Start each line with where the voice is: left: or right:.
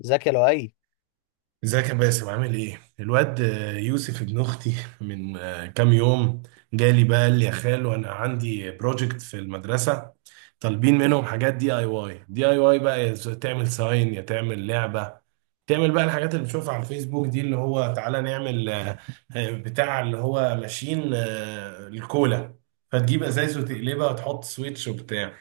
left: زكي لؤي.
right: ازيك يا باسم؟ عامل ايه؟ الواد يوسف ابن اختي من كام يوم جالي، بقى قال لي يا خالو انا عندي بروجكت في المدرسة، طالبين منهم حاجات دي اي واي بقى تعمل ساين يا تعمل لعبة، تعمل بقى الحاجات اللي بتشوفها على الفيسبوك دي، اللي هو تعالى نعمل بتاع اللي هو ماشين الكولا، فتجيب ازايز وتقلبها وتحط سويتش وبتاع.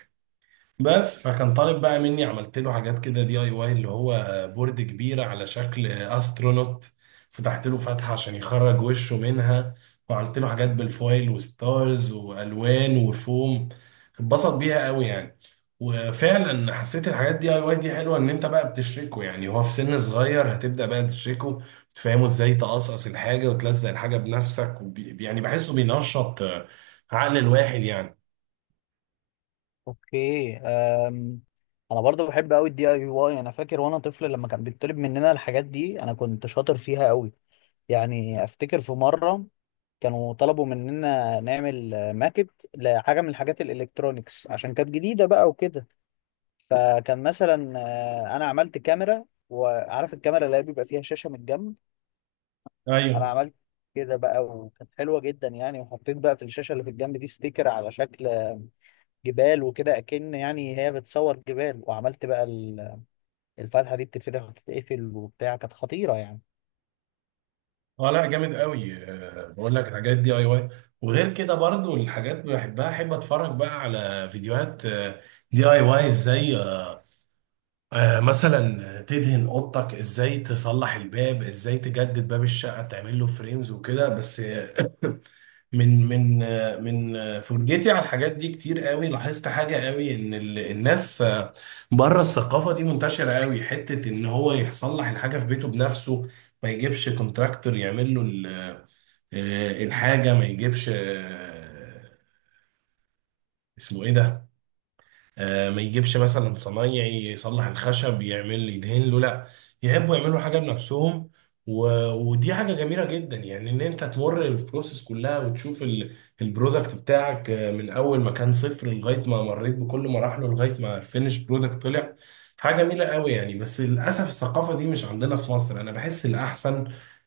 right: بس فكان طالب بقى مني، عملت له حاجات كده دي اي واي اللي هو بورد كبيرة على شكل استرونوت، فتحت له فتحة عشان يخرج وشه منها، وعملت له حاجات بالفويل وستارز والوان وفوم. اتبسط بيها قوي يعني. وفعلا حسيت الحاجات دي اي واي دي حلوه، ان انت بقى بتشركه، يعني هو في سن صغير هتبدا بقى تشركه، تفهمه ازاي تقصقص الحاجه وتلزق الحاجه بنفسك، يعني بحسه بينشط عقل الواحد يعني.
left: اوكي انا برضو بحب قوي الدي اي واي. انا فاكر وانا طفل لما كان بيطلب مننا الحاجات دي انا كنت شاطر فيها قوي. يعني افتكر في مره كانوا طلبوا مننا نعمل ماكت لحاجه من الحاجات الالكترونيكس عشان كانت جديده بقى وكده. فكان مثلا انا عملت كاميرا، وعارف الكاميرا اللي هي بيبقى فيها شاشه من الجنب. انا
right: ايوه.
left: عملت كده بقى وكانت حلوه جدا يعني، وحطيت بقى في الشاشه اللي في الجنب دي ستيكر على شكل جبال وكده، اكن يعني هي بتصور جبال. وعملت بقى الفتحه دي بتتفتح وتتقفل وبتاع، كانت خطيره يعني.
right: اه، لا جامد قوي. بقول لك الحاجات دي اي واي، وغير كده برضو الحاجات بحبها، احب اتفرج بقى على فيديوهات دي اي واي ازاي، مثلا تدهن اوضتك، ازاي تصلح الباب، ازاي تجدد باب الشقه تعمل له فريمز وكده. بس من فرجتي على الحاجات دي كتير قوي، لاحظت حاجه قوي، ان الناس بره الثقافه دي منتشره قوي، حته ان هو يصلح الحاجه في بيته بنفسه، ما يجيبش كونتراكتور يعمل له الحاجة، ما يجيبش اسمه ايه ده، ما يجيبش مثلا صنايعي يصلح الخشب، يعمل يدهن له، لا يحبوا يعملوا حاجه بنفسهم. و... ودي حاجه جميله جدا يعني، ان انت تمر البروسيس كلها وتشوف البرودكت بتاعك من اول ما كان صفر لغايه ما مريت بكل مراحله لغايه ما الفينش برودكت طلع. حاجه جميله قوي يعني. بس للاسف الثقافه دي مش عندنا في مصر. انا بحس الاحسن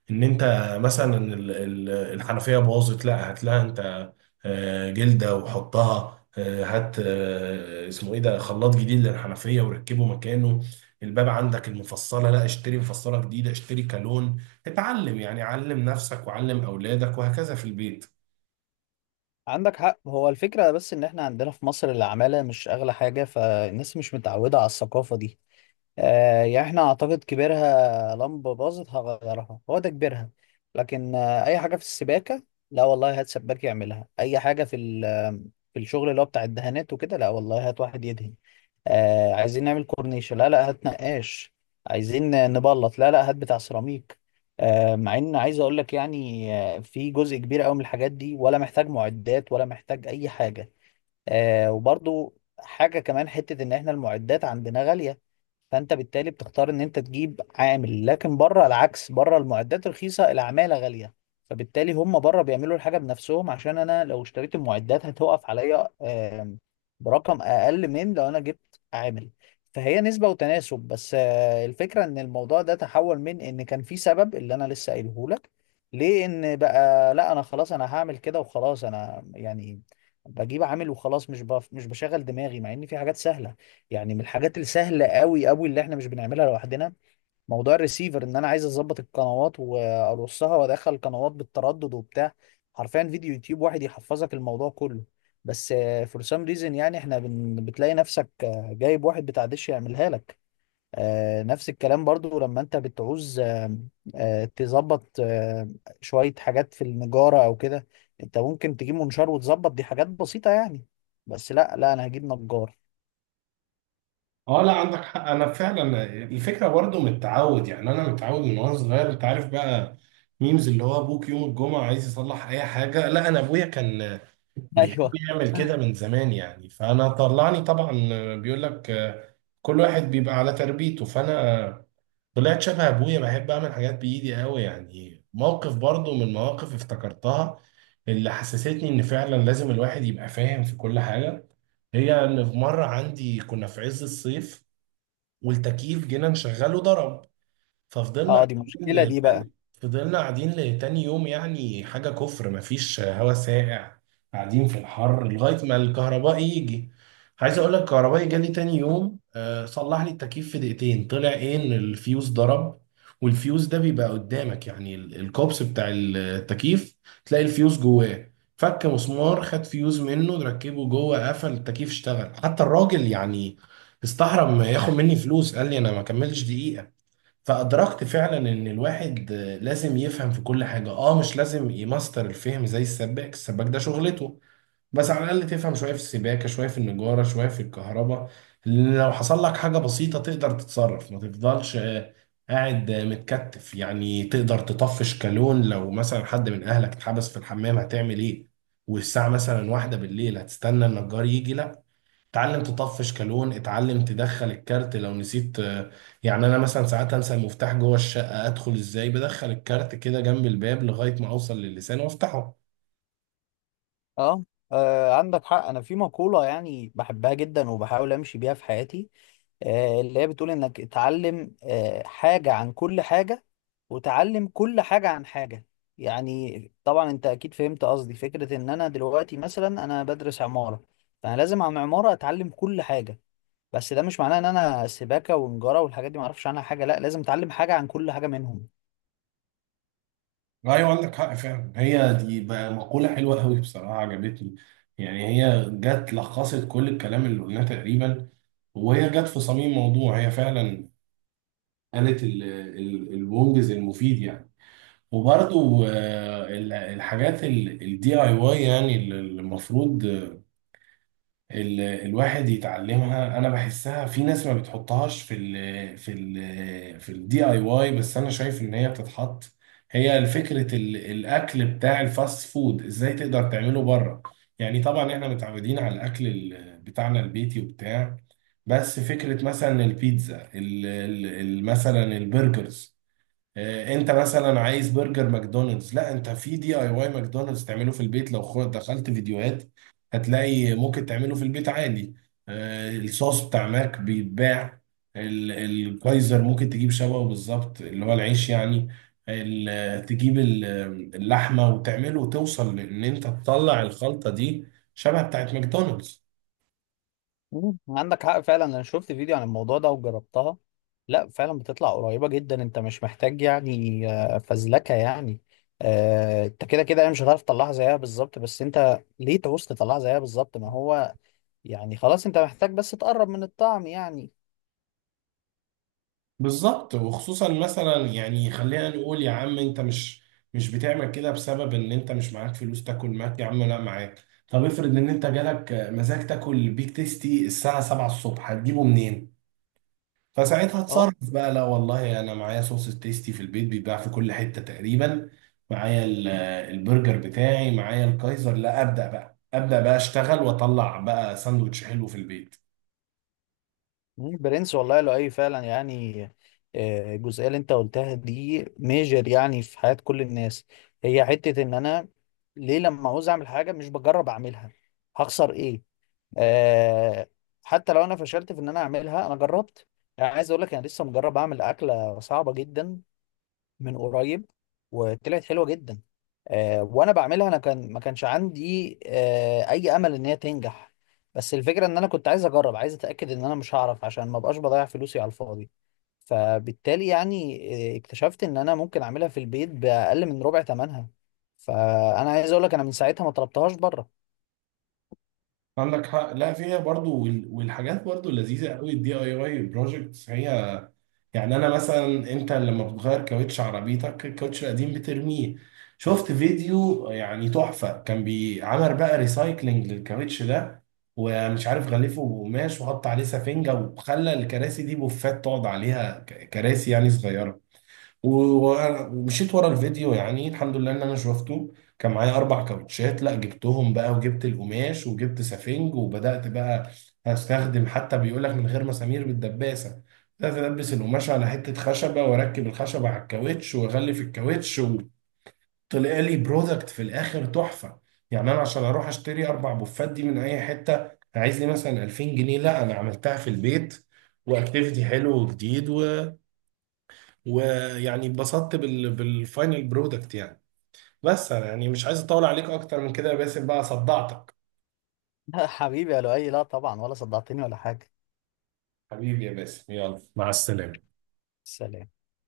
right: ان انت مثلا الحنفيه باظت، لا هات لها انت جلده وحطها، هات اسمه ايه ده، خلاط جديد للحنفيه وركبه مكانه. الباب عندك المفصله، لا اشتري مفصله جديده، اشتري كالون، اتعلم يعني، علم نفسك وعلم اولادك وهكذا في البيت.
left: عندك حق، هو الفكره بس ان احنا عندنا في مصر العماله مش اغلى حاجه، فالناس مش متعوده على الثقافه دي. يعني احنا اعتقد كبيرها لمبة باظت هغيرها، هو ده كبيرها. لكن اي حاجة في السباكة، لا والله هات سباك يعملها. اي حاجة في في الشغل اللي هو بتاع الدهانات وكده، لا والله هات واحد يدهن. عايزين نعمل كورنيشة، لا لا هات نقاش. عايزين نبلط، لا لا هات بتاع سيراميك. مع ان عايز اقول لك يعني في جزء كبير قوي من الحاجات دي ولا محتاج معدات ولا محتاج اي حاجة. وبرضو حاجة كمان، حتة ان احنا المعدات عندنا غالية، فانت بالتالي بتختار ان انت تجيب عامل. لكن بره العكس، بره المعدات رخيصه العماله غاليه، فبالتالي هم بره بيعملوا الحاجه بنفسهم، عشان انا لو اشتريت المعدات هتوقف عليا برقم اقل من لو انا جبت عامل. فهي نسبه وتناسب. بس الفكره ان الموضوع ده تحول من ان كان في سبب اللي انا لسه قايله لك، لان بقى لا انا خلاص انا هعمل كده وخلاص، انا يعني بجيب عامل وخلاص، مش بشغل دماغي، مع ان في حاجات سهله. يعني من الحاجات السهلة قوي قوي اللي احنا مش بنعملها لوحدنا، موضوع الريسيفر. ان انا عايز اظبط القنوات وارصها وادخل القنوات بالتردد وبتاع، حرفيا فيديو يوتيوب واحد يحفظك الموضوع كله. بس فور سام ريزن، يعني بتلاقي نفسك جايب واحد بتاع دش يعملها لك. نفس الكلام برضو لما انت بتعوز تظبط شوية حاجات في النجارة او كده. انت ممكن تجيب منشار وتظبط، دي حاجات بسيطة يعني. بس لا لا انا هجيب نجار.
right: اه لا عندك حق، انا فعلا الفكره برضو من التعود، يعني انا متعود من وانا صغير، انت عارف بقى ميمز اللي هو ابوك يوم الجمعه عايز يصلح اي حاجه، لا انا ابويا كان بيحب
left: ايوه.
right: يعمل كده من زمان يعني، فانا طلعني طبعا. بيقول لك كل واحد بيبقى على تربيته، فانا طلعت شبه ابويا، بحب اعمل حاجات بايدي قوي يعني. موقف برضو من مواقف افتكرتها، اللي حسستني ان فعلا لازم الواحد يبقى فاهم في كل حاجة، هي ان في مرة عندي كنا في عز الصيف والتكييف جينا نشغله ضرب، ففضلنا
left: اه، دي
right: قاعدين
left: مشكلة دي
right: لتاني
left: بقى.
right: فضلنا قاعدين لتاني يوم، يعني حاجة كفر، مفيش هوا ساقع، قاعدين في الحر لغاية ما الكهرباء يجي. عايز اقول لك الكهربائي جالي تاني يوم صلح لي التكييف في دقيقتين، طلع ايه ان الفيوز ضرب، والفيوز ده بيبقى قدامك يعني الكوبس بتاع التكييف، تلاقي الفيوز جواه، فك مسمار، خد فيوز منه، ركبه جوه، قفل التكييف اشتغل. حتى الراجل يعني استحرم ياخد مني فلوس، قال لي انا ما كملش دقيقة. فأدركت فعلا إن الواحد لازم يفهم في كل حاجة. مش لازم يماستر الفهم زي السباك ده شغلته، بس على الأقل تفهم شوية في السباكة، شوية في النجارة، شوية في الكهرباء، لأن لو حصل لك حاجة بسيطة تقدر تتصرف، ما تفضلش قاعد متكتف يعني. تقدر تطفش كالون لو مثلا حد من أهلك اتحبس في الحمام، هتعمل إيه والساعة مثلا واحدة بالليل؟ هتستنى النجار يجي؟ لا، اتعلم تطفش كالون، اتعلم تدخل الكارت لو نسيت يعني انا مثلا ساعات انسى المفتاح جوه الشقه، ادخل ازاي؟ بدخل الكارت كده جنب الباب لغايه ما اوصل للسان وافتحه.
left: اه، عندك حق. انا في مقولة يعني بحبها جدا وبحاول امشي بيها في حياتي، اللي هي بتقول انك اتعلم حاجة عن كل حاجة، وتعلم كل حاجة عن حاجة. يعني طبعا انت اكيد فهمت قصدي. فكرة ان انا دلوقتي مثلا انا بدرس عمارة، فانا لازم عن عمارة اتعلم كل حاجة. بس ده مش معناه ان انا سباكة ونجارة والحاجات دي معرفش عنها حاجة، لا لازم اتعلم حاجة عن كل حاجة منهم.
right: ايوه عندك حق فعلا، هي دي بقى مقوله حلوه قوي بصراحه، عجبتني. يعني هي جت لخصت كل الكلام اللي قلناه تقريبا، وهي جت في صميم موضوع. هي فعلا قالت المنجز المفيد يعني. وبرضو الحاجات الدي اي واي يعني، اللي المفروض الواحد يتعلمها، انا بحسها في ناس ما بتحطهاش في الدي اي واي، بس انا شايف ان هي بتتحط. هي فكرة الاكل بتاع الفاست فود ازاي تقدر تعمله بره. يعني طبعا احنا متعودين على الاكل بتاعنا البيتي وبتاع، بس فكرة مثلا البيتزا، مثلا البرجرز، انت مثلا عايز برجر ماكدونالدز، لا انت في دي اي واي ماكدونالدز تعمله في البيت. لو دخلت فيديوهات هتلاقي ممكن تعمله في البيت عادي. الصوص بتاع ماك بيتباع، الكايزر ممكن تجيب شبهه بالظبط، اللي هو العيش يعني، تجيب اللحمة وتعمله، وتوصل لان انت تطلع الخلطة دي شبه بتاعت ماكدونالدز
left: مم، عندك حق فعلا. انا شفت فيديو عن الموضوع ده وجربتها، لا فعلا بتطلع قريبة جدا. انت مش محتاج يعني فزلكة يعني. انت كده كده يعني مش هتعرف تطلعها زيها بالظبط، بس انت ليه تعوز تطلعها زيها بالظبط؟ ما هو يعني خلاص انت محتاج بس تقرب من الطعم يعني.
right: بالظبط. وخصوصا مثلا يعني، خلينا نقول يا عم انت مش بتعمل كده بسبب ان انت مش معاك فلوس تاكل ماك، يا عم لا معاك. طب افرض ان انت جالك مزاج تاكل بيك تيستي الساعة 7 الصبح، هتجيبه منين؟ فساعتها
left: اه.
right: اتصرف بقى، لا والله انا معايا صوص التيستي، في البيت بيتباع في كل حتة تقريبا، معايا البرجر بتاعي، معايا الكايزر، لا ابدأ بقى، ابدأ بقى اشتغل واطلع بقى ساندوتش حلو في البيت.
left: مم، برنس والله، لو اي فعلا يعني، الجزئية اللي انت قلتها دي ميجر يعني في حياة كل الناس. هي حتة ان انا ليه لما عاوز اعمل حاجة مش بجرب اعملها؟ هخسر ايه؟ آه حتى لو انا فشلت في ان انا اعملها انا جربت. يعني عايز اقول لك انا لسه مجرب اعمل اكله صعبه جدا من قريب، وطلعت حلوه جدا. وانا بعملها انا كان ما كانش عندي اي امل ان هي تنجح، بس الفكره ان انا كنت عايز اجرب، عايز اتاكد ان انا مش هعرف عشان ما بقاش بضيع فلوسي على الفاضي. فبالتالي يعني اكتشفت ان انا ممكن اعملها في البيت باقل من ربع ثمنها. فانا عايز اقول لك انا من ساعتها ما طلبتهاش بره.
right: عندك حق، لا فيها برضو، والحاجات برضو لذيذه قوي الدي اي اي بروجكتس هي. يعني انا مثلا انت لما بتغير كاوتش عربيتك، الكاوتش القديم بترميه. شفت فيديو يعني تحفه، كان بيعمل بقى ريسايكلينج للكاوتش ده، ومش عارف غلفه بقماش وحط عليه سفنجه وخلى الكراسي دي بوفات تقعد عليها، كراسي يعني صغيره. ومشيت ورا الفيديو، يعني الحمد لله ان انا شفته، كان معايا اربع كاوتشات، لا جبتهم بقى وجبت القماش وجبت سفنج وبدات بقى استخدم، حتى بيقول لك من غير مسامير، بالدباسه. بدات البس القماش على حته خشبه واركب الخشبه على الكاوتش واغلف الكاوتش، وطلع لي برودكت في الاخر تحفه. يعني انا عشان اروح اشتري اربع بوفات دي من اي حته عايز لي مثلا 2000 جنيه، لا انا عملتها في البيت، واكتيفيتي حلو وجديد، ويعني اتبسطت بالفاينل برودكت يعني. بس انا يعني مش عايز اطول عليك اكتر من كده يا باسم، بقى صدعتك.
left: حبيبي يا لؤي، لا طبعا ولا صدعتني ولا حاجه.
right: حبيبي يا باسم، يلا مع السلامة.
left: سلام.